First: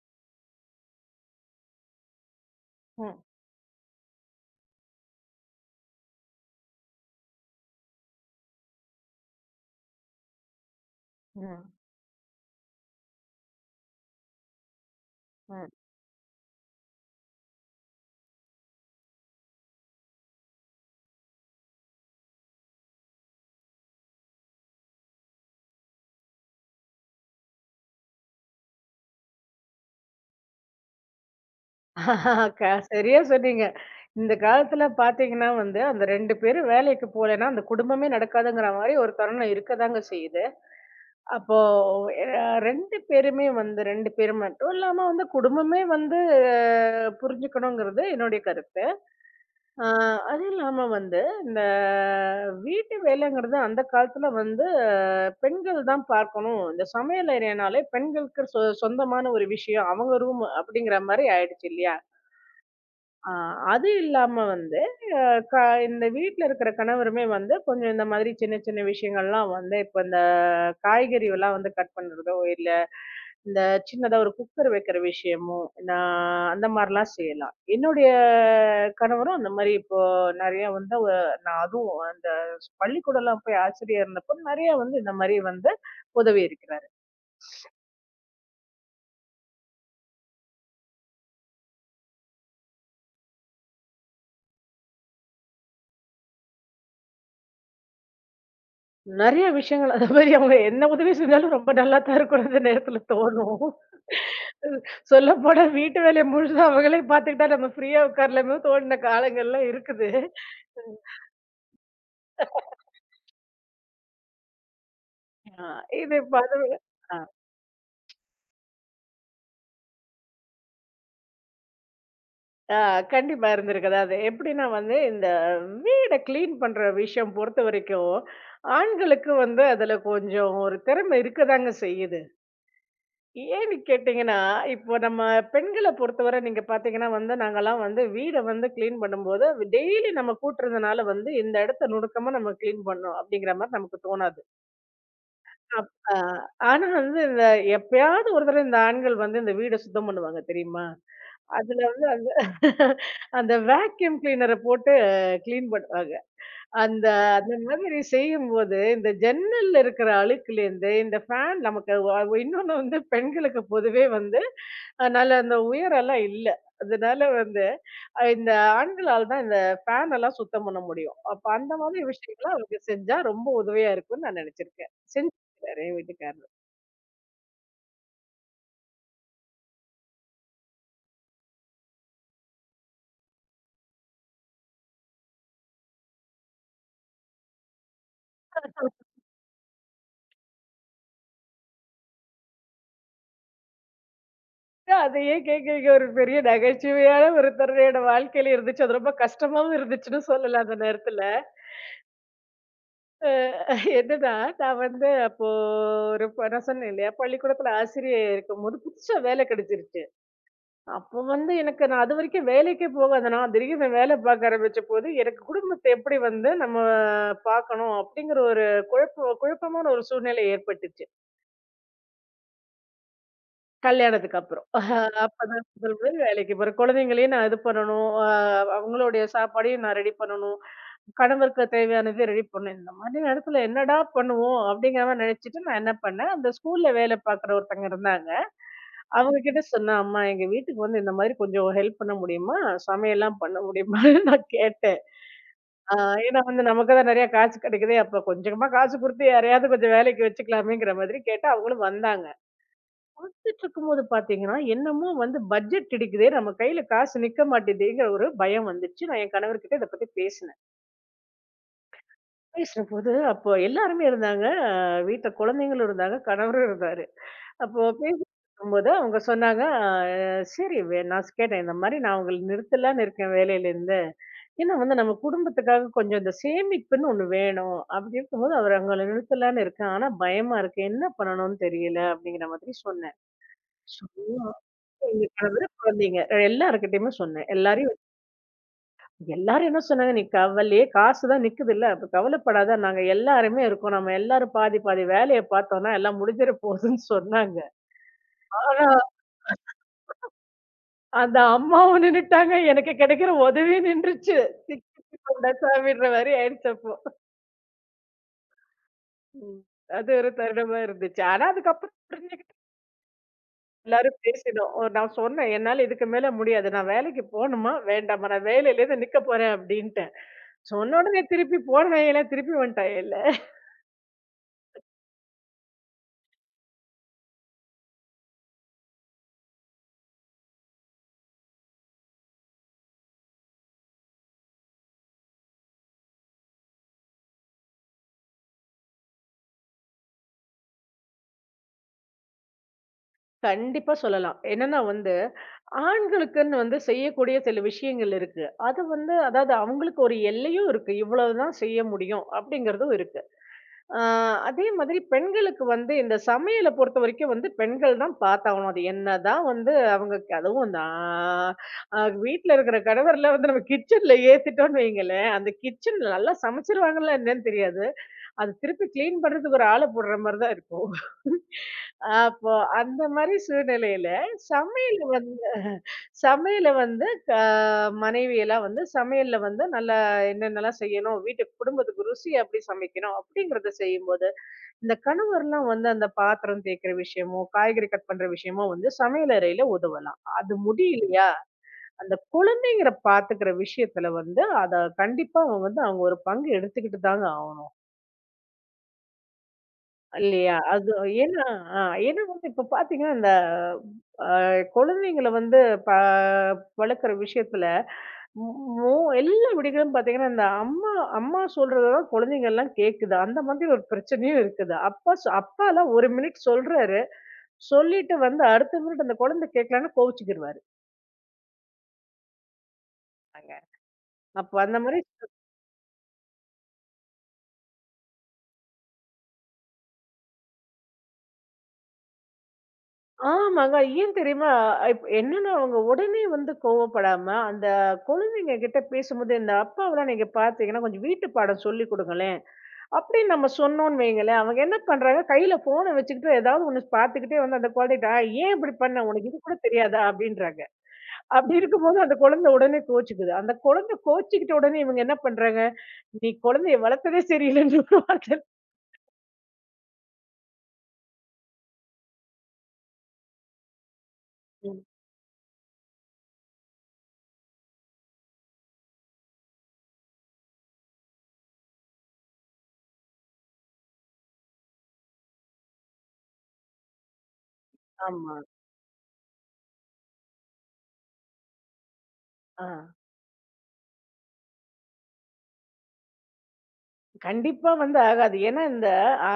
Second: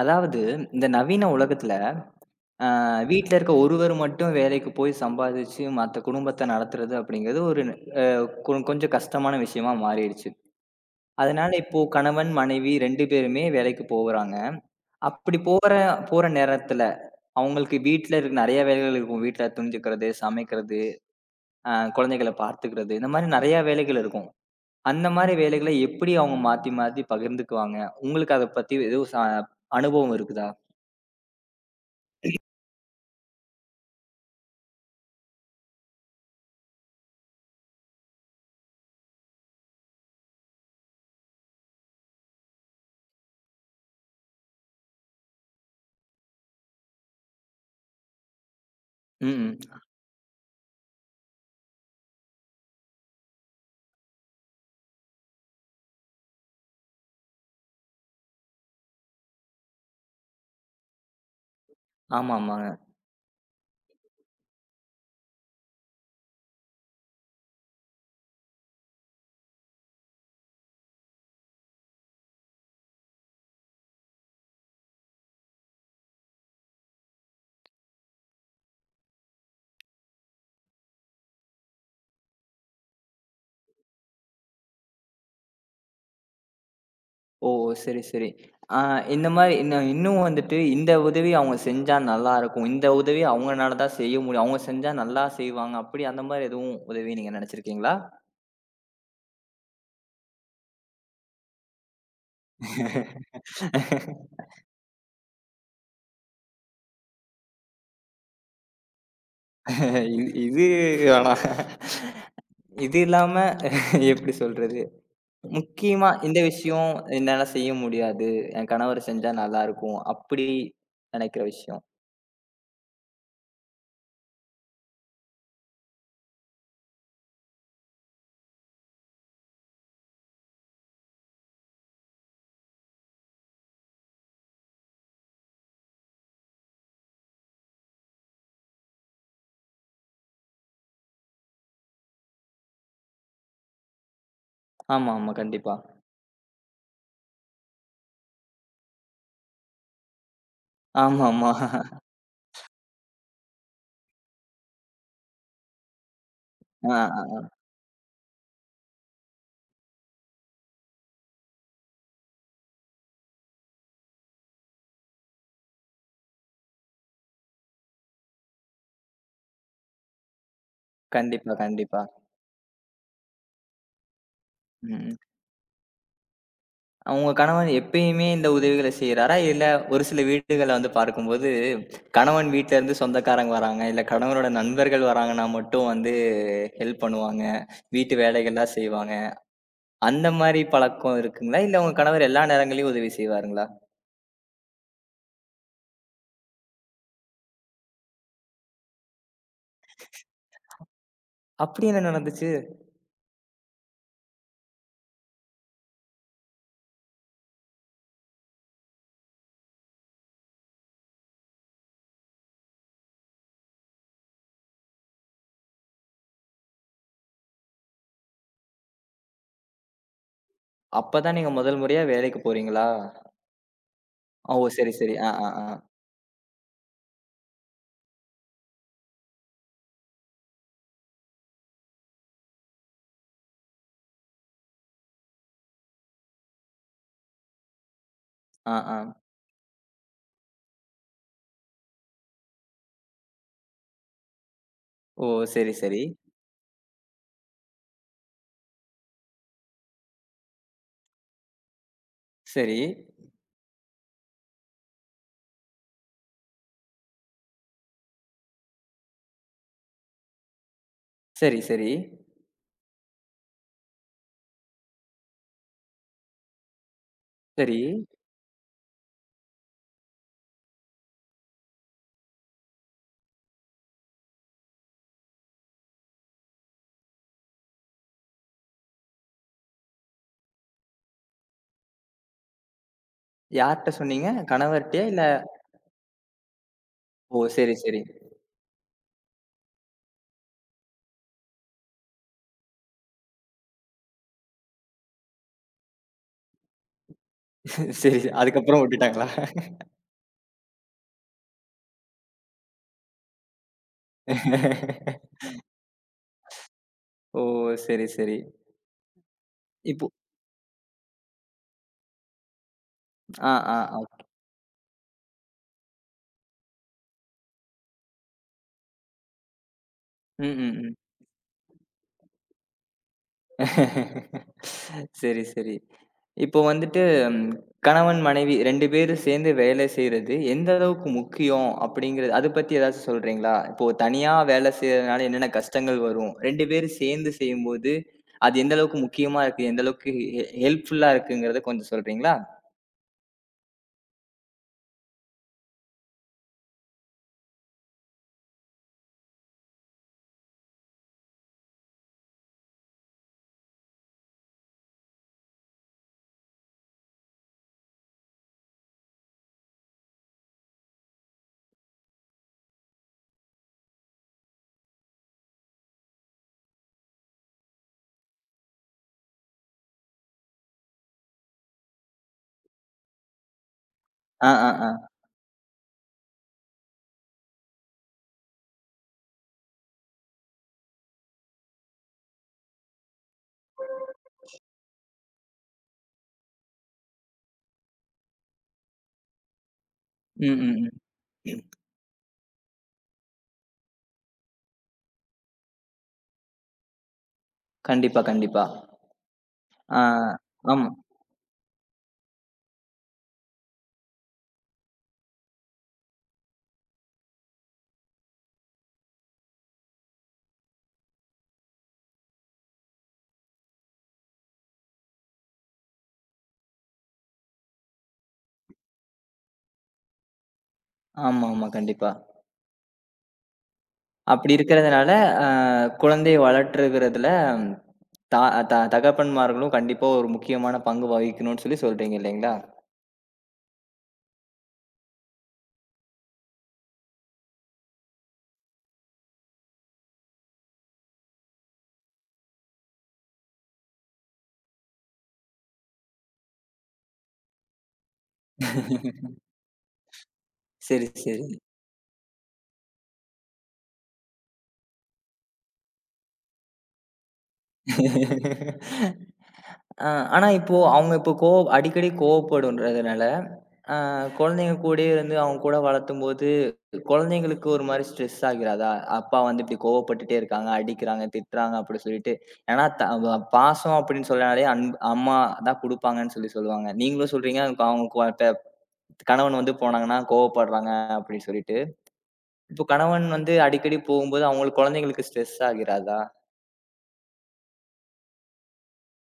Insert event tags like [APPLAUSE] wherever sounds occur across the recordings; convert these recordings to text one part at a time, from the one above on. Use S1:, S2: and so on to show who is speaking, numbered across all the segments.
S1: அதாவது, இந்த நவீன உலகத்துல, அ
S2: ம்.
S1: வீட்ல இருக்க ஒருவர் மட்டும் வேலைக்கு போய் சம்பாதிச்சு, மத்த குடும்பத்த நடத்துறது அப்படிங்கிறது ஒரு ந- கொ கொஞ்சம் கஷ்டமான விஷயமா மாறிடுச்சு. அதனால
S2: ம்.
S1: இப்போ கணவன், மனைவி 2 பேருமே வேலைக்கு போகுறாங்க. அப்படி
S2: ம்.
S1: போற போற நேரத்துல, அவங்களுக்கு வீட்ல இருக்க நெறைய வேலைகள் இருக்கும். வீட்ல துணி துக்கிறது, சமைக்கிறது, அ குழந்தைகள பார்த்துக்கிறது, இந்த மாரி நெறைய வேலைகள் இருக்கும். அந்த மாரி வேலைகள எப்படி அவங்க மாத்தி மாத்தி பகிர்ந்துக்குவாங்க? உங்களுக்கு அத பத்தி எதுவும் அனுபவம் இருக்குதா?
S2: [LAUGHS] க சரியா சொன்னீங்க. இந்த காலத்துல பாத்தீங்கன்னா வந்து, அந்த 2 பேரும் வேலைக்கு போலன்னா, அந்த குடும்பமே நடக்காதுங்கிற மாரி ஒரு தருணம் இருக்கதாங்க செய்யுது. அப்போ எ 2 பேருமே வந்து 2 பேர் மட்டும் இல்லாம வந்து குடும்பமே வந்து புரிஞ்சுக்கணுங்கிறது என்னுடைய கருத்து.
S1: ம்.
S2: ஆ, அது இல்லாம வந்து, இந்த வீட்டு வேலைங்கிறது அந்த காலத்துல வந்து பெண்கள் தான் பார்க்கணும். இந்த சமையல் அறைனாலே பெண்களுக்கு சொந்தமான ஒரு விஷயம். அவங்க ரூம் அப்படிங்கிற மாரி ஆயிடுச்சு இல்லையா?
S1: ஆமாமாங்க.
S2: ஆ அது இல்லாம வந்து அ க இந்த வீட்ல இருக்கிற கணவருமே வந்து கொஞ்சம் இந்த மாதிரி சின்ன சின்ன விஷயங்கள்லாம் வந்து இப்ப இந்த காய்கறிலாம் வந்து கட் பண்றதோ, இல்ல இந்த சின்னதா ஒரு குக்கர் வைக்கிற விஷயமும், நான் அந்த மாரிலாம் செய்யலாம். என்னுடைய கணவரும் அந்த மாரி இப்போ நெறையா வந்து நான் அதுவும் அந்த பள்ளிக்கூடலாம் போய் ஆசிரியரா இருந்தப்போ நெறையா வந்து இந்த மாரி வந்து உதவி இருக்கிறாரு.
S1: ஓ! சரி, சரி. ஆ இந்த மாரி இன்னும் வந்துட்டு இந்த உதவி அவங்க செஞ்சா நல்லாருக்கும். இந்த உதவி அவங்கனால தான் செய்ய முடியும். அவங்க செஞ்சா நல்லா செய்வாங்க. அப்படி அந்த மாரி எதுவும் உதவி நீங்க நெனச்சிருக்கீங்களா?
S2: நெறைய விஷயங்கள் அந்த மாரி அவங்க என்ன உதவி செஞ்சாலும் ரொம்ப நல்லா தான் இருக்கும் அந்த நேரத்துல தோணும். சொல்லப்போனா வீட்டு வேலைய முழுசா அவங்களே பார்த்துக்கிட்டா நம்ம ஃப்ரீயா உட்காரலாமேன்னு தோணுன காலங்கள்லாம் இருக்குது.
S1: இது இது வேணாம். இது இல்லாம எப்படி சொல்றது?
S2: ஆ
S1: முக்கியமா
S2: இது இப்ப
S1: இந்த
S2: அதுவும்
S1: விஷயம்
S2: ஆ.
S1: என்னால செய்ய முடியாது. என் கணவர் செஞ்சா நல்லாருக்கும். அப்படி நெனைக்கிற விஷயம்.
S2: ஆ, கண்டிப்பா இருந்திருக்கு. அதாவது எப்படின்னா வந்து, இந்த வீட கிளீன் பண்ற விஷயம் பொறுத்தவரைக்கும், ஆண்களுக்கு வந்து அதுல கொஞ்சம் ஒரு திறமை இருக்கதாங்க செய்யுது. ஏன்னு கேட்டீங்கன்னா, இப்போ நம்ம பெண்கள பொறுத்தவரை நீங்க பாத்தீங்கன்னா வந்து, நாங்கலாம் வந்து வீட வந்து கிளீன் பண்ணும்போது, டெய்லி நம்ம கூட்டுறதுனால வந்து, இந்த இடத்த நுணுக்கமா நம்ம கிளீன் பண்ணணும் அப்படிங்கிற மாரி நமக்கு தோணாது.
S1: ஆமாமா. கண்டிப்பா.
S2: அப் ஆ ஆனா வந்து இந்த எப்பயாவது ஒரு தடவ இந்த ஆண்கள் வந்து இந்த வீட சுத்தம் பண்ணுவாங்க தெரியுமா?
S1: ஆமாமா.
S2: அதுல வந்து அந்த [LAUGHS] அந்த வேக்யூம் கிளீனர போட்டு கிளீன் பண்ணுவாங்க.
S1: ஆ,
S2: அந்த
S1: ஆ.
S2: அந்த மாதிரி செய்யும்போது, இந்த ஜன்னல்ல இருக்கிற அழுக்குலேருந்து இந்த ஃபேன் நமக்கு வ வ- இன்னொன்னு வந்து பெண்களுக்கு பொதுவே வந்து, நல்ல அந்த உயரம்லாம் இல்ல. அதனால வந்து இந்த ஆண்களால் தான் இந்த ஃபேன் எல்லாம் சுத்தம் பண்ண முடியும். அப்ப
S1: கண்டிப்பா,
S2: அந்த
S1: கண்டிப்பா.
S2: மாதிரி விஷயங்கள்லாம் அவங்க செஞ்சா ரொம்ப உதவியா இருக்கும்னு நான் நினைச்சிருக்கேன்.
S1: ம்.
S2: செஞ்சிருக்காரு என் வீட்டுக்காரர்.
S1: உங்க கணவன் எப்பயுமே இந்த உதவிகள செய்றாரா? இல்ல ஒரு சில வீடுகள வந்து பார்க்கும்போது, கணவன் வீட்ல இருந்து சொந்தக்காரங்க வராங்க, இல்ல கணவனோட நண்பர்கள் வராங்கன்னா மட்டும் வந்து ஹெல்ப் பண்ணுவாங்க. வீட்டு வேலைகள்லாம் செய்வாங்க. அந்த மாரி பழக்கம் இருக்குங்களா? இல்ல உங்க கணவர் எல்லா நேரங்கள்லயும் உதவி செய்வாருங்களா?
S2: அத ஏன் கேட்கிறீங்க? ஒரு பெரிய நகைச்சுவையான ஒரு தருணம் என்னோட வாழ்க்கையில இருந்துச்சு. அது ரொம்ப கஷ்டமாவும் இருந்துச்சுன்னு சொல்லலாம் அந்த நேரத்துல.
S1: அப்படி என்ன நடந்துச்சு?
S2: அ என்னன்னா, நான் வந்து அப்போ ஒரு ப நான் சொன்னேன் இல்லையா? பள்ளிக்கூடத்துல ஆசிரியை இருக்கும்போது புதுசா வேலை கிடைச்சிருச்சு. அப்போ வந்து எனக்கு நான் அதுவரைக்கும் வேலைக்கே போகாத நான் திடீர்னு நான் வேலை பார்க்க ஆரம்பிச்சபோது, எனக்கு குடும்பத்த எப்படி வந்து நம்ம பார்க்கணும்? அப்படிங்கிற ஒரு குழப்ப குழப்பமான ஒரு சூழ்நிலை ஏற்பட்டுச்சு.
S1: அப்ப தான் நீங்க முதல் முறையா வேலைக்கு போறீங்களா?
S2: கல்யாணத்துக்கு
S1: ஓ!
S2: அப்புறம்.
S1: சரி, சரி. ஆ, ஆ,
S2: அப்பதான்
S1: ஆ.
S2: முதல் முதல் வேலைக்கு போறேன். குழந்தைங்களையும் நான் இது பண்ணணும். அவங்களுடைய சாப்பாடையும் நான் ரெடி பண்ணணும். கணவருக்கு தேவையானத ரெடி பண்ணணும். இந்த மாதிரி நேரத்துல என்னடா பண்ணுவோம்? அப்படிங்கிற மாரி நெனச்சுட்டு நான் என்ன பண்ணேன், அந்த ஸ்கூல்ல வேலை பார்க்குற ஒருத்தங்க இருந்தாங்க.
S1: ஆ, ஆ.
S2: அவங்க கிட்ட சொன்னேன், "அம்மா எங்க வீட்டுக்கு வந்து இந்த மாதிரி கொஞ்சம் ஹெல்ப் பண்ண முடியுமா? சமையல்லாம் பண்ண முடியுமான்னு" [LAUGHS] நான் கேட்டேன்.
S1: ஓ! சரி,
S2: அ
S1: சரி.
S2: ஏன்னா வந்து நமக்கு தான் நெறைய காசு கெடைக்குதே, அப்ப கொஞ்சமா காசு குடுத்து யாரையாவது கொஞ்சம் வேலைக்கு வச்சுக்கலாமேங்கிற மாதிரி கேட்டா அவங்களும் வந்தாங்க.
S1: சரி.
S2: பார்த்துட்டு இருக்கும்போது பாத்தீங்கன்னா, என்னமோ வந்து பட்ஜெட் இடிக்குதே, நம்ம கையில காசு நிக்க மாட்டேதேங்கிற ஒரு பயம் வந்துச்சு. நான் என் கணவர்கிட்ட இத பத்தி பேசினேன்.
S1: சரி, சரி.
S2: பேசினபோது அப்போ எல்லாருமே இருந்தாங்க. வீட்ல குழந்தைங்களும் இருந்தாங்க, கணவரும் இருந்தாரு.
S1: சரி.
S2: அப்போ பேசிட்டுருக்கும்போது அவங்க சொன்னாங்க, அ சரி வே நான் ஸ் கேட்டேன், இந்த மாரி நான் உங்கள நிறுத்தலான்னு இருக்கேன் வேலையிலேருந்து. ஏன்னா வந்து நம்ம குடும்பத்துக்காக கொஞ்சம் இந்த சேமிப்புன்னு ஒண்ணு வேணும். அப்படி இருக்கும்போது அவரு அங்கள நிறுத்தலான்னு இருக்கேன். ஆனா பயமா இருக்கு. என்ன பண்ணணும்னு தெரியல அப்படிங்கிற மாதிரி சொன்னேன்.
S1: யார்ட்ட சொன்னீங்க? கணவர்ட்டயா? இல்ல
S2: எங்க கணவர், குழந்தைங்க. எல்லார்கிட்டயுமே
S1: ஓ!
S2: சொன்னேன்.
S1: சரி,
S2: எல்லாரையும்
S1: சரி.
S2: வச்சு- எல்லாரும் என்ன சொன்னாங்க, "நீ கவலையே காசு தான் நிக்குதுல்ல, அப்ப கவலைப்படாத. நாங்க எல்லாருமே இருக்கோம். நம்ம எல்லாரும் பாதி, பாதி வேலைய பார்த்தோம்னா, எல்லாம் முடிஞ்சிற போதுன்னு" சொன்னாங்க.
S1: சரி. அதுக்கப்புறம்
S2: ஆனா,
S1: விட்டுட்டாங்களா?
S2: அந்த அம்மாவும் நின்னுட்டாங்க. எனக்கு கிடைக்கிற உதவியும் நின்றுச்சு. திக்கிட்டு கொண்டா சாமின்ற மாரி ஆயிடுச்சு அப்போ.
S1: ஓ! சரி, சரி.
S2: ம்.
S1: இப்போ
S2: அது ஒரு தருணமா இருந்துச்சு. ஆனா, அதுக்கப்புறம் புரிஞ்சுக்க
S1: ஆ, ஆ, ஆ.
S2: எல்லாரும் பேசினோம். நான் சொன்னேன், "என்னால இதுக்கு மேல முடியாது. நான் வேலைக்கு போணுமா? வேண்டாமா? நான் வேலையிலேருந்து நிக்க போறேன்" அப்படின்ட்டேன்.
S1: ம், ம், ம்.
S2: சொன்ன உடனே திருப்பி போன வேலையில திருப்பி வந்துட்டா எல.
S1: சரி, சரி. இப்போ வந்துட்டு ம் கணவன், மனைவி 2 பேரும் சேர்ந்து வேலை செய்றது எந்த அளவுக்கு முக்கியம் அப்படிங்கிறது அத பத்தி ஏதாச்சும் சொல்றீங்களா? இப்போ தனியா வேலை செய்றதுனால என்னென்ன கஷ்டங்கள் வரும்? 2 பேரும் சேர்ந்து செய்யும்போது, அது எந்த அளவுக்கு முக்கியமா இருக்கு? எந்த அளவுக்கு ஹெல்ப்ஃபுல்லா இருக்குங்கிறத கொஞ்சம் சொல்றீங்களா?
S2: கண்டிப்பா சொல்லலாம். என்னன்னா வந்து, ஆண்களுக்குன்னு வந்து செய்யக்கூடிய சில விஷயங்கள் இருக்கு. அது வந்து அதாவது அவங்களுக்கு ஒரு எல்லையும் இருக்கு. இவ்வளவுதான் செய்ய முடியும் அப்படிங்கிறதும் இருக்கு. ஆ, அதே மாதிரி பெண்களுக்கு வந்து இந்த சமையல பொறுத்தவரைக்கும் வந்து பெண்கள் தான் பார்த்தாகணும். அது என்னதான் வந்து அதுவும் நான் வீட்ல இருக்கிற கணவர்லாம் வந்து நம்ம கிச்சன்ல ஏத்திட்டோம்ன்னு வையுங்களேன், அந்த கிச்சன் நல்லா சமைச்சுருவாங்களா என்னன்னு தெரியாது. அது திருப்பி கிளீன் பண்றதுக்கு ஒரு ஆள போடுற மாரி தான் இருக்கும். அப்போ அந்த மாரி சூழ்நிலையில
S1: ஆ, ஆ, ஆ.
S2: சமையல் சமையல வந்து மனைவியெல்லாம் வந்து சமையல்ல வந்து நல்லா என்னென்னலாம் செய்யணும், வீட்டு குடும்பத்துக்கு ருசி எப்படி சமைக்கணும் அப்படிங்கிறத செய்யும்போது, இந்த கணவர்லாம் வந்து அந்த பாத்திரம் தேய்க்கிற விஷயமோ, காய்கறி கட் பண்ற விஷயமோ வந்து சமையலறையில உதவலாம்.
S1: ம்,
S2: அது
S1: ம்,
S2: முடியலையா,
S1: ம்.
S2: அந்த குழந்தைங்கள பாத்துக்கிற விஷயத்துல வந்து அத கண்டிப்பா அவங்க ஒரு பங்கு எடுத்துக்கிட்டு தாங்க ஆகணும்.
S1: கண்டிப்பா, கண்டிப்பா. ஆ.
S2: இல்லையா?
S1: ஆமா.
S2: அது ஏன்னா அ ஏன்னா வந்து இப்ப பாத்தீங்கன்னா, இந்த அ குழந்தைங்கள வந்து ப வளர்க்குற விஷயத்துல ம், ஓ! எல்லா வீடுகளும் பார்த்தீங்கன்னா, இந்த அம்மா அம்மா சொல்றத தான் குழந்தைங்கலாம் கேக்குது. அந்த மாதிரி ஒரு பிரச்சனையும் இருக்குது. அப்பாலாம் 1 மினிட் சொல்றாரு. சொல்லிட்டு வந்து அடுத்த மினிட் அந்த குழந்தை கேட்கலன்னா கோவிச்சுக்கிருவாரு.
S1: ஆமா, ஆமா. கண்டிப்பா.
S2: ஆங்க.
S1: அப்படி
S2: அப்ப அந்த மாதிரி
S1: இருக்கிறதுனால, அ குழந்தையை வளர்த்துகிறதுல த த தகப்பன்மார்களும் கண்டிப்பா ஒரு முக்கியமான பங்கு வகிக்கணும்னு சொல்லி சொல்றீங்க இல்லைங்களா?
S2: ஆமாங்க. ஏன் தெரியுமா? என்னன்னா அவங்க உடனே வந்து கோவப்படாம, அந்த குழந்தைங்க கிட்ட பேசும்போது இந்த அப்பாவெல்லாம் நீங்க பார்த்தீங்கன்னா, கொஞ்சம் வீட்டு பாடம் சொல்லிக் குடுங்களேன். அப்படின்னு நம்ம சொன்னோம்ன்னு வையுங்களேன், அவங்க என்ன பண்றாங்க, கையில ஃபோன வச்சுக்கிட்டு ஏதாவது ஒண்ணு பார்த்துக்கிட்டே வந்து அந்த குழந்தைகிட்ட, "ஆ, "ஏன் இப்படி பண்ண? உனக்கு இது
S1: [LAUGHS]
S2: கூட தெரியாதா?" அப்படின்றாங்க.
S1: சரி, சரி.
S2: அப்படி இருக்கும்போது அந்த குழந்தை உடனே கோவிச்சுக்குது. அந்த குழந்தை கோவிச்சுக்கிட்ட உடனே இவங்க என்ன பண்றாங்க, "நீ குழந்தைய வளர்த்ததே சரியில்லைன்னு" ஒரு வார்த்தை.
S1: [LAUGHS] ஆ, ஆனா இப்போ அவங்க இப்போ அடிக்கடி கோவப்படும்ன்றதுனால, ஆ குழந்தைங்க
S2: ம்.
S1: கூடயே இருந்து அவங்க கூட வளர்த்தும்போது, குழந்தைங்களுக்கு ஒரு மாரி ஸ்ட்ரெஸ் ஆகிராதா? அப்பா வந்து இப்படி கோவப்பட்டுட்டே இருக்காங்க, அடிக்கிறாங்க, திட்டுறாங்க அப்படி சொல்லிட்டு. ஏன்னா த வ பாசம் அப்படின்னு சொன்னாலே அம்மா தான் குடுப்பாங்கன்னு சொல்லி சொல்லுவாங்க. நீங்களும் சொல்றீங்க, அவங்க கொ
S2: ஆமா.
S1: த கணவன் வந்து போனாங்கன்னா கோவப்படுறாங்க அப்படின்னு சொல்லிட்டு.
S2: ஆ.
S1: இப்போ கணவன் வந்து அடிக்கடி போகும்போது அவங்களுக்கு குழந்தைங்களுக்கு ஸ்ட்ரெஸ் ஆகிராதா?
S2: கண்டிப்பா வந்து ஆகாது. ஏன்னா இந்த ஆ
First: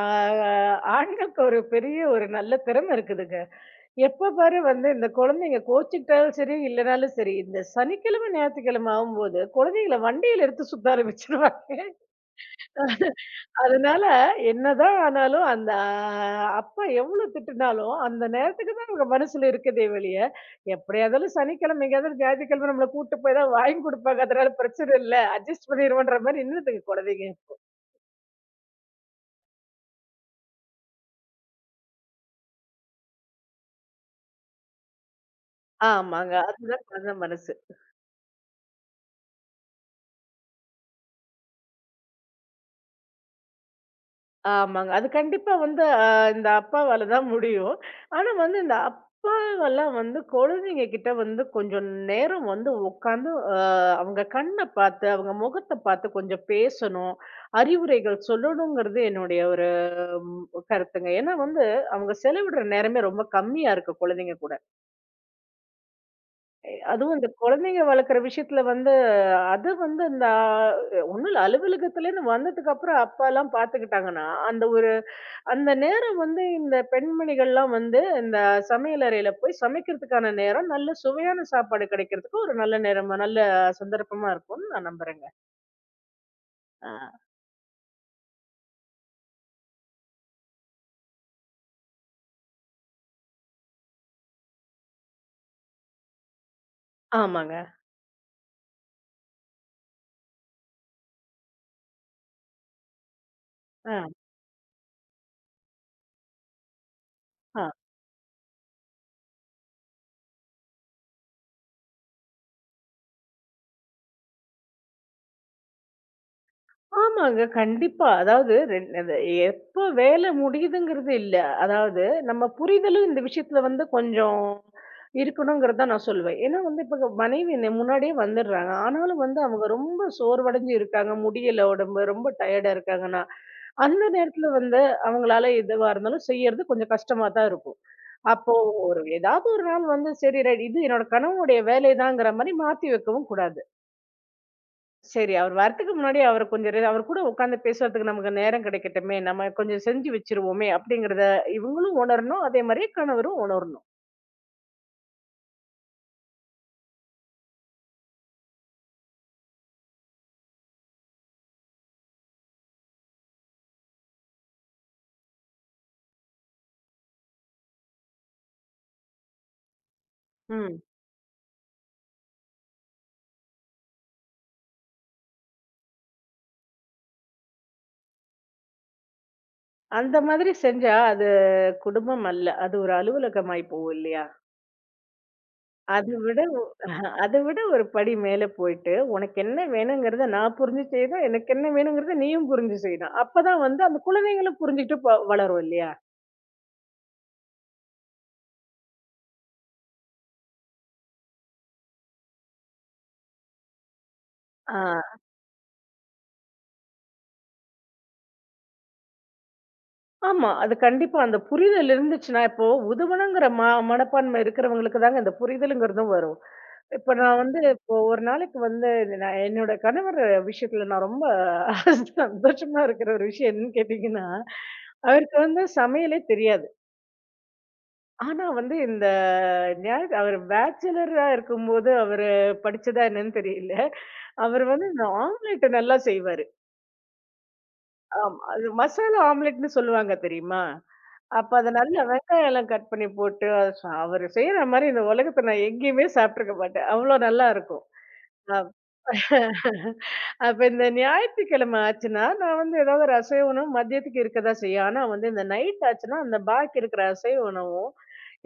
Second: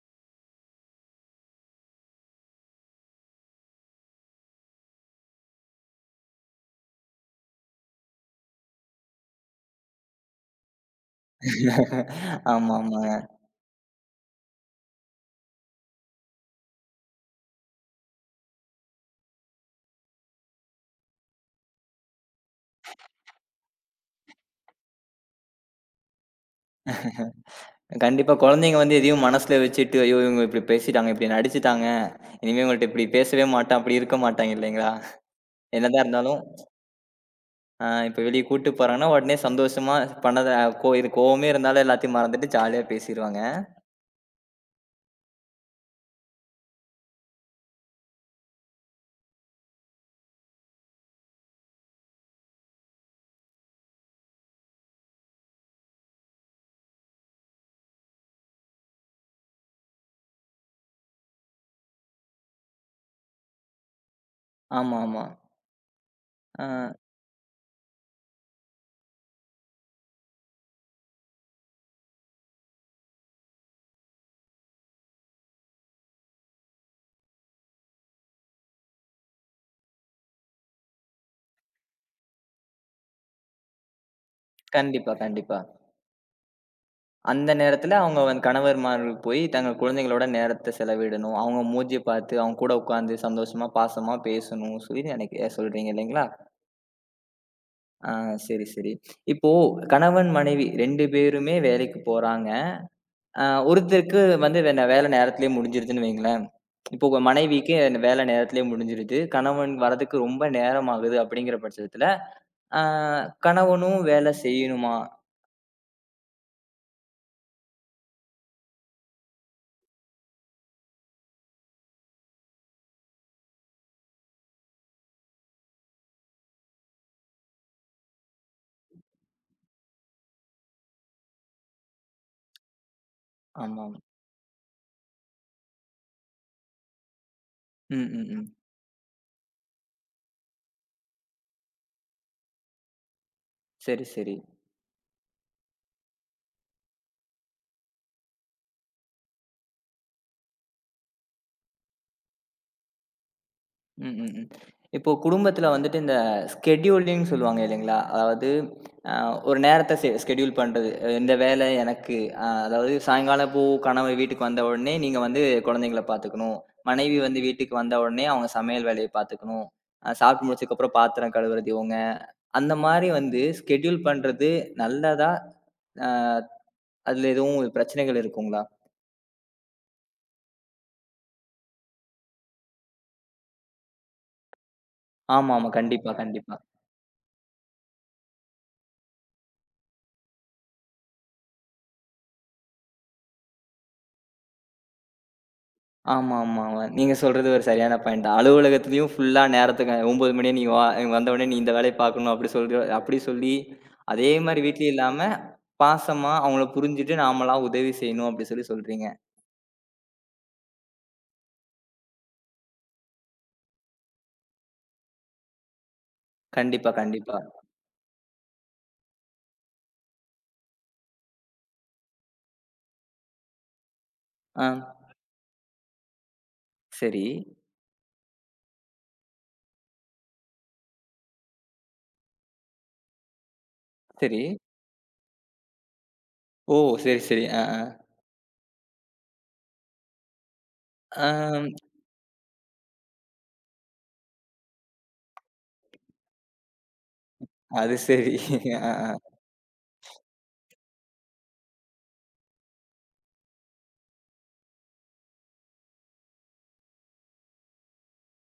S2: ஆண்களுக்கு ஒரு பெரிய ஒரு நல்ல திறமை இருக்குதுங்க. எப்ப பாரு வந்து இந்த குழந்தைங்க கோச்சுக்கிட்டாலும் சரி, இல்லனாலும் சரி, இந்த சனிக்கிழமை, ஞாயித்துக்கிழமை ஆவும்போது, குழந்தைங்கள வண்டியில எடுத்து சுத்த ஆரம்பிச்சுருவாங்க.
S1: ஆமாமா. [LAUGHS]
S2: அதனால என்னதான் ஆனாலும், அந்த அப்பா எவ்ளோ திட்டுனாலும், அந்த நேரத்துக்கு தான் அவங்க மனசுல இருக்குதே வெளிய, எப்படியா இருந்தாலும் சனிக்கிழமை, எங்கேயாவது ஞாயித்துக்கிழமை நம்மள கூட்டு போய் ஏதாவது வாங்கி குடுப்பாங்க. அதனால பிரச்சனை இல்ல. அட்ஜஸ்ட் பண்ணிருவோன்ற மாரி நின்னுதுங்க குழந்தைங்க.
S1: கண்டிப்பா. குழந்தைங்க வந்து எதையும் மனசுல வச்சுட்டு, ஐயோ! இவங்க இப்படி பேசிட்டாங்க, இப்படி நடிச்சுட்டாங்க. இனிமே இவங்கள்ட்ட இப்படி பேசவே மாட்டான், அப்படி இருக்க மாட்டாங்க இல்லைங்களா? என்னதான்
S2: ஆமாங்க.
S1: இருந்தாலும்,
S2: அதுதான் குழந்த மனசு.
S1: இப்ப வெளிய கூட்டு போறாங்கன்னா, உடனே சந்தோஷமா பண்ணத கோ இது கோவமே இருந்தாலும் எல்லாத்தையும் மறந்துட்டு ஜாலியா பேசிருவாங்க.
S2: ஆமாங்க. அது கண்டிப்பா வந்து இந்த அப்பாவால தான் முடியும். ஆனா வந்து இந்த அப்பாவெல்லாம் வந்து குழந்தைங்க கிட்ட வந்து கொஞ்சம் நேரம் வந்து உட்காந்து அவங்க கண்ண பார்த்து, அவங்க முகத்த பார்த்து கொஞ்சம் பேசணும். அறிவுரைகள் சொல்லணுங்கிறது என்னுடைய ஒரு ம் கருத்துங்க. ஏன்னா வந்து அவங்க செலவிடுற நேரமே ரொம்ப கம்மியா இருக்கு குழந்தைங்க கூட.
S1: ஆமா, ஆமா. அ
S2: அதுவும் இந்த குழந்தைங்க வளர்க்குற விஷயத்துல வந்து, அது வந்து இந்த ஒண்ணும் இல்ல அலுவலகத்துலேருந்து வந்ததுக்கு அப்புறம் அப்பாலாம் பார்த்துக்கிட்டாங்கன்னா, அந்த ஒரு அந்த நேரம் வந்து இந்த பெண்மணிகள்லாம் வந்து இந்த சமையல் அறையில போய் சமைக்கிறதுக்கான நேரம், நல்ல சுவையான சாப்பாடு கிடைக்கிறதுக்கு ஒரு நல்ல நேரமா நல்ல சந்தர்ப்பமா இருக்கும்னு நான்
S1: கண்டிப்பா,
S2: நம்புறேங்க.
S1: கண்டிப்பா.
S2: ஆ
S1: அந்த நேரத்துல அவங்க வந்து கணவர்மார்கள் போய் தங்கள் குழந்தைங்களோட நேரத்த செலவிடணும். அவங்க மூஞ்சிய பார்த்து, அவங்க கூட உட்கார்ந்து சந்தோஷமா, பாசமா பேசணும் சொல்லி நினைக்க சொல்றீங்க இல்லைங்களா?
S2: ஆமாங்க.
S1: ஆ சரி, சரி. இப்போ கணவன், மனைவி 2 பேருமே வேலைக்கு போறாங்க. அ
S2: ஆ,
S1: ஒருத்தருக்கு வந்து வேலை நேரத்திலேயே முடிஞ்சிருதுன்னு வைங்களேன். இப்போ உங்க
S2: ஆ.
S1: மனைவிக்கு அந்த வேலை நேரத்திலேயே முடிஞ்சிருது. கணவன் வரதுக்கு ரொம்ப நேரம் ஆகுது அப்படிங்கிற பட்சத்தில, அ கணவனும் வேலை செய்யணுமா?
S2: ஆமாங்க. கண்டிப்பா. அதாவது ரெண் அது எப்ப வேலை முடியுதுங்கிறது இல்ல. அதாவது நம்ம புரிதலும் இந்த விஷயத்துல வந்து கொஞ்சம் இருக்கணுங்கிறது தான் நான் சொல்லுவேன். ஏன்னா வந்து இப்ப மனைவி என்ன முன்னாடியே வந்துடுறாங்க. ஆனாலும் வந்து அவங்க ரொம்ப சோர்வடைஞ்சு இருக்காங்க. முடியல உடம்பு. ரொம்ப டயர்டா இருக்காங்கன்னா,
S1: ஆமாம்.
S2: அந்த நேரத்துல வந்து அவங்களால எதுவா இருந்தாலும் செய்யறது கொஞ்சம் கஷ்டமா தான் இருக்கும்.
S1: ம், ம்,
S2: அப்போ
S1: ம்.
S2: ஏதாவது ஒரு நாள் வந்து சரி ரைட் இது என்னோட கணவனுடைய வேலை தான்ங்கிற மாரி மாத்தி வைக்கவும் கூடாது.
S1: சரி, சரி.
S2: சரி. அவர் வர்றதுக்கு முன்னாடி அவர கொஞ்சம் ரி அவர் கூட உட்கார்ந்து பேசுறதுக்கு நமக்கு நேரம் கிடைக்கட்டுமே! நம்ம கொஞ்சம் செஞ்சு வச்சுருவோமே! அப்படிங்கிறத இவங்களும் உணரணும். அதே மாரியே கணவரும் உணரணும்.
S1: ம், ம், ம். இப்போ குடும்பத்தில வந்துட்டு இந்த ஸ்கெட்யூலிங்ன்னு சொல்லுவாங்க இல்லைங்களா? அதாவது அ ஒரு நேரத்த ஸ்கெட்யூல் பண்றது. இந்த வேலை எனக்கு அதாவது சாயங்காலம் இப்போ கணவர் வீட்டுக்கு வந்த உடனே நீங்க வந்து குழந்தைங்கள பார்த்துக்கணும். மனைவி வந்து வீட்டுக்கு வந்த உடனே அவங்க சமையல் வேலைய பார்த்துக்கணும். சாப்பிட்டு
S2: ம்.
S1: முடிச்சதுக்கப்புறம் பாத்திரம் கழுவுறது இவங்க. அந்த மாரி வந்து ஸ்கெட்யூல் பண்றது நல்லதா? அ அதில எதுவும் பிரச்சனைகள் இருக்குங்களா?
S2: அந்த மாதிரி செஞ்சா அது குடும்பம் அல்ல. அது ஒரு அலுவலகமாயி போகும் இல்லையா?
S1: ஆமாமா.
S2: அது
S1: கண்டிப்பா,
S2: விட
S1: கண்டிப்பா.
S2: அத விட ஒரு படி மேல போயிட்டு, உனக்கு என்ன வேணுங்கிறத நான் புரிஞ்சு செய்றேன். எனக்கு என்ன வேணுங்கிறத நீயும் புரிஞ்சு செய்யணும். அப்பதான் வந்து அந்த குழந்தைங்களும் புரிஞ்சுகிட்டு வளரும் இல்லையா?
S1: ஆமா, ஆமா, ஆமா. நீங்க சொல்றது ஒரு சரியான பாயிண்ட் தான். அலுவலகத்திலயும் ஃபுல்லா நேரத்துக்கு 9 மணியே நீ வா வந்தவுடனே நீ இந்த வேலைய பார்க்கணும் அப்படி சொல்ற அப்படி சொல்லி, அதே மாரி
S2: ஆ.
S1: வீட்லயும் இல்லாம, பாசமா அவங்கள புரிஞ்சுட்டு நாமளா உதவி செய்யணும் அப்படி சொல்லி சொல்றீங்க.
S2: ஆமா. அது கண்டிப்பா அந்த புரிதல் இருந்துச்சுன்னா, இப்போ உதவணுங்கிற மனப்பான்மை இருக்கிறவங்களுக்கு தாங்க இந்த புரிதலுங்கிறதும் வரும்.
S1: கண்டிப்பா,
S2: இப்ப
S1: கண்டிப்பா.
S2: நான் வந்து இப்போ ஒரு நாளைக்கு வந்து நான் என்னோட கணவர் விஷயத்துல நான் ரொம்ப [LAUGHS] சந்தோஷமா இருக்கிற ஒரு விஷயம் என்னன்னு கேட்டீங்கன்னா,
S1: ஆ.
S2: அவருக்கு வந்து சமையலே தெரியாது.
S1: சரி,
S2: ஆனா வந்து இந்த அவர் பேச்சுலரா இருக்கும்போது அவரு படிச்சதா என்னன்னு தெரியல.
S1: சரி.
S2: அவர் வந்து இந்த ஆம்லெட் நல்லா செய்வாரு.
S1: ஓ! சரி, சரி. ஆ, ஆ.
S2: ஆமா. அது மசாலா ஆம்லெட்ன்னு சொல்லுவாங்க தெரியுமா? அப்ப அத
S1: ஆம்.
S2: நல்லா வெங்காயம் எல்லாம் கட் பண்ணி போட்டு, அத ச அவரு செய்ற மாரி இந்த உலகத்துல நான் எங்கேயுமே சாப்ட்டுருக்க மாட்டேன். அவ்ளோ நல்லா இருக்கும்.
S1: அது சரி.
S2: அப்
S1: ஆ, ஆ.
S2: அப்ப இந்த ஞாயிற்றுக்கிழமை ஆச்சுன்னா, நான் வந்து ஏதாவது ஒரு அசைவ உணவு மதியத்துக்கு இருக்க தான் செய்யும். ஆனா வந்து இந்த நைட் ஆச்சுன்னா, அந்த பாக்கி இருக்கிற அசைவ உணவும்,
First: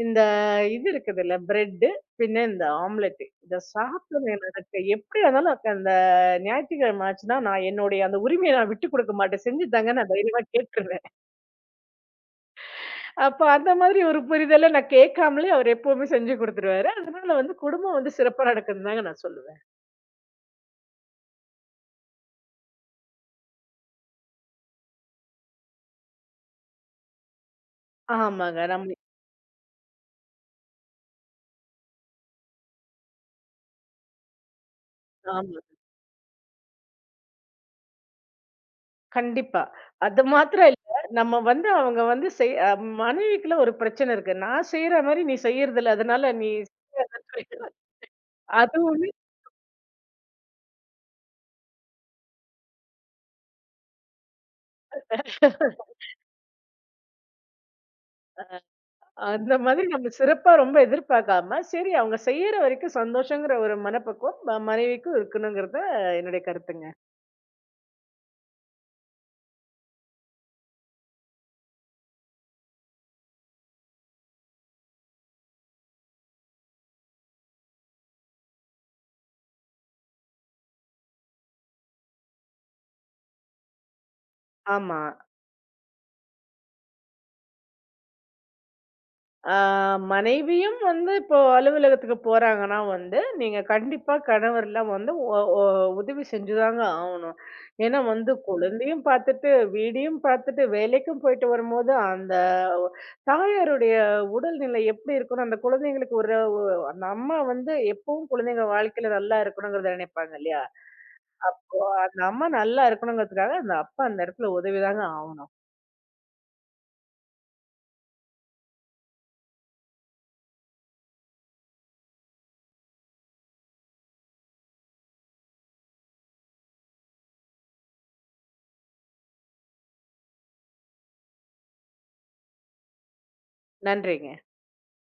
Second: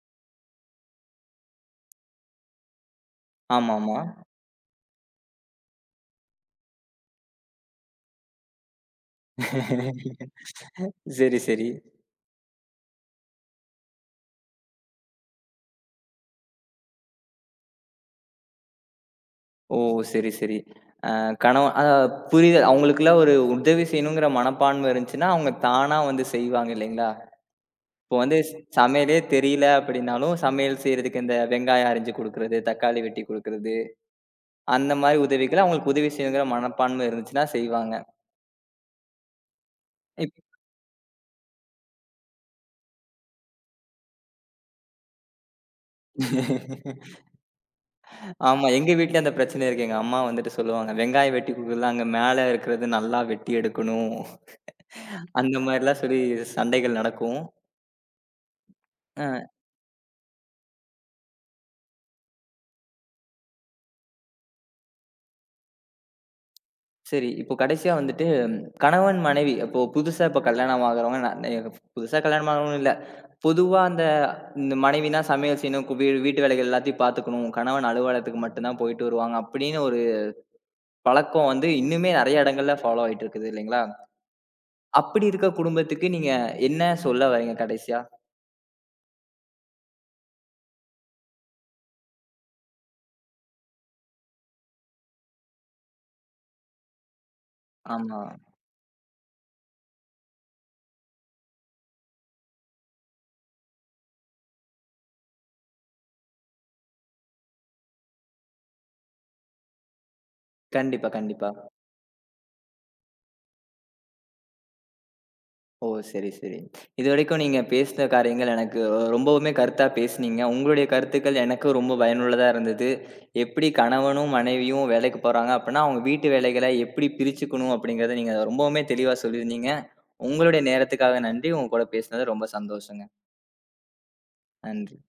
S2: இந்த இது இருக்குதுல்ல பிரெட்டு, பின்ன இந்த ஆம்லெட்டு. இத
S1: ஆமாமா.
S2: சாப்பிடணும் எனக்கு எப்படி இருந்தாலும் எனக்கு அந்த ஞாயிற்றுக்கிழமை ஆச்சுன்னா, நான் என்னுடைய அந்த உரிமைய நான் விட்டுக் குடுக்க மாட்டேன். செஞ்சு தாங்கன்னு நான் தைரியமா கேட்டுருவேன்.
S1: சரி, சரி.
S2: அப்ப அந்த மாதிரி ஒரு புரிதல நான் கேட்காமலே அவரு எப்பவுமே செஞ்சு குடுத்துருவாரு. அதனால வந்து குடும்பம் வந்து சிறப்பா நடக்குதுன்னு தாங்க நான் சொல்லுவேன்.
S1: ஓ! சரி, சரி. அ கணவன் புரியுது. அவங்களுக்குலாம் ஒரு உதவி செய்யணுங்கிற மனப்பான்மை இருந்துச்சுன்னா, அவங்க தானா வந்து செய்வாங்க இல்லைங்களா? இப்போ வந்து
S2: ஆமாங்க. நம்ம
S1: சமையலே தெரியல அப்படின்னாலும், சமையல் செய்றதுக்கு இந்த வெங்காயம் அரிஞ்சு குடுக்குறது, தக்காளி வெட்டி குடுக்குறது, அந்த மாரி
S2: ஆமா.
S1: உதவிகள அவங்களுக்கு உதவி செய்யணுங்கிற மனப்பான்மை இருந்துச்சுன்னா செய்வாங்க.
S2: கண்டிப்பா. அது
S1: இப்
S2: மாத்திரம் இல்ல. நம்ம வந்து அவங்க வந்து செய் அ மனைவிக்குள்ள ஒரு பிரச்சனை இருக்கு. நான் செய்ற மாரி நீ செய்யறதில்ல. அதனால நீ
S1: [LAUGHS]
S2: செய்யாதன்னு
S1: ஆமா. எங்க
S2: அதுவுமே
S1: வீட்லயும் அந்த பிரச்சனை இருக்கு. எங்க அம்மா வந்துட்டு சொல்லுவாங்க, "வெங்காயம் வெட்டி குடுக்குறதுல அங்க மேல இருக்கிறது நல்லா வெட்டி எடுக்கணும்." அந்த மாரிலாம் சொல்லி சண்டைகள் நடக்கும்.
S2: அந்த
S1: அ.
S2: மாதிரி நம்ம சிறப்பா ரொம்ப எதிர்பார்க்காம, சரி அவங்க செய்யற வரைக்கும் சந்தோஷங்கிற ஒரு மனப்பக்குவம் மனைவிக்கும் இருக்கணுங்கிறது என்னுடைய கருத்துங்க.
S1: சரி. இப்போ கடைசியா வந்துட்டு ம், கணவன், மனைவி அப்போ புதுசா இப்போ கல்யாணம் ஆகுறவங்க ந நெ புதுசா கல்யாணம் ஆகுறவங்கன்னு இல்ல. பொதுவா அந்த இந்த மனைவினா சமையல் செய்யணும், கு வீ வீட்டு வேலைகள் எல்லாத்தையும் பார்த்துக்கணும். கணவன் அலுவலகத்துக்கு மட்டும் தான் போயிட்டு வருவாங்க அப்படின்னு ஒரு பழக்கம் வந்து இன்னுமே நெறைய இடங்கள்ல ஃபாலோ ஆயிட்டு இருக்குது இல்லைங்களா?
S2: ஆமா.
S1: அப்படி இருக்க குடும்பத்துக்கு நீங்க என்ன சொல்ல வரீங்க கடைசியா?
S2: ஆ, மனைவியும் வந்து இப்போ அலுவலகத்துக்கு போறாங்கன்னா வந்து, நீங்க கண்டிப்பா கணவர்லாம் வந்து ஒ ஒ உதவி செஞ்சுதாங்க ஆவணும். ஏன்னா
S1: ஆமா.
S2: வந்து குழந்தையும் பார்த்துட்டு, வீடையும் பார்த்துட்டு, வேலைக்கும் போயிட்டு வரும்போது, அந்த தாயாருடைய உடல்நிலை எப்படி இருக்கணும், அந்த குழந்தைங்களுக்கு அந்த அம்மா வந்து எப்பவும் குழந்தைங்க வாழ்க்கையில நல்லா இருக்கணுங்கிறத நினைப்பாங்க இல்லையா?
S1: கண்டிப்பா, கண்டிப்பா.
S2: அந்த அம்மா நல்லா இருக்கணுங்கிறதுக்காக, அந்த அப்பா அந்த இடத்துல உதவிதாங்க ஆவணும்.
S1: ஓ! சரி, சரி. இதுவரைக்கும் நீங்க பேசின காரியங்கள் எனக்கு ரொம்பவுமே கருத்தா பேசுனீங்க. உங்களுடைய கருத்துக்கள் எனக்கும் ரொம்ப பயனுள்ளதா இருந்தது. எப்படி கணவனும், மனைவியும் வேலைக்கு போறாங்க அப்படின்னா, அவங்க வீட்டு வேலைகளை எப்படி பிரிச்சுக்கணும் அப்படிங்கிறத நீங்க ரொம்பவுமே தெளிவா சொல்லியிருந்தீங்க. உங்களுடைய நேரத்துக்காக நன்றி. உங்க கூட பேசினது ரொம்ப சந்தோஷங்க.
S2: நன்றிங்க.
S1: நன்றி.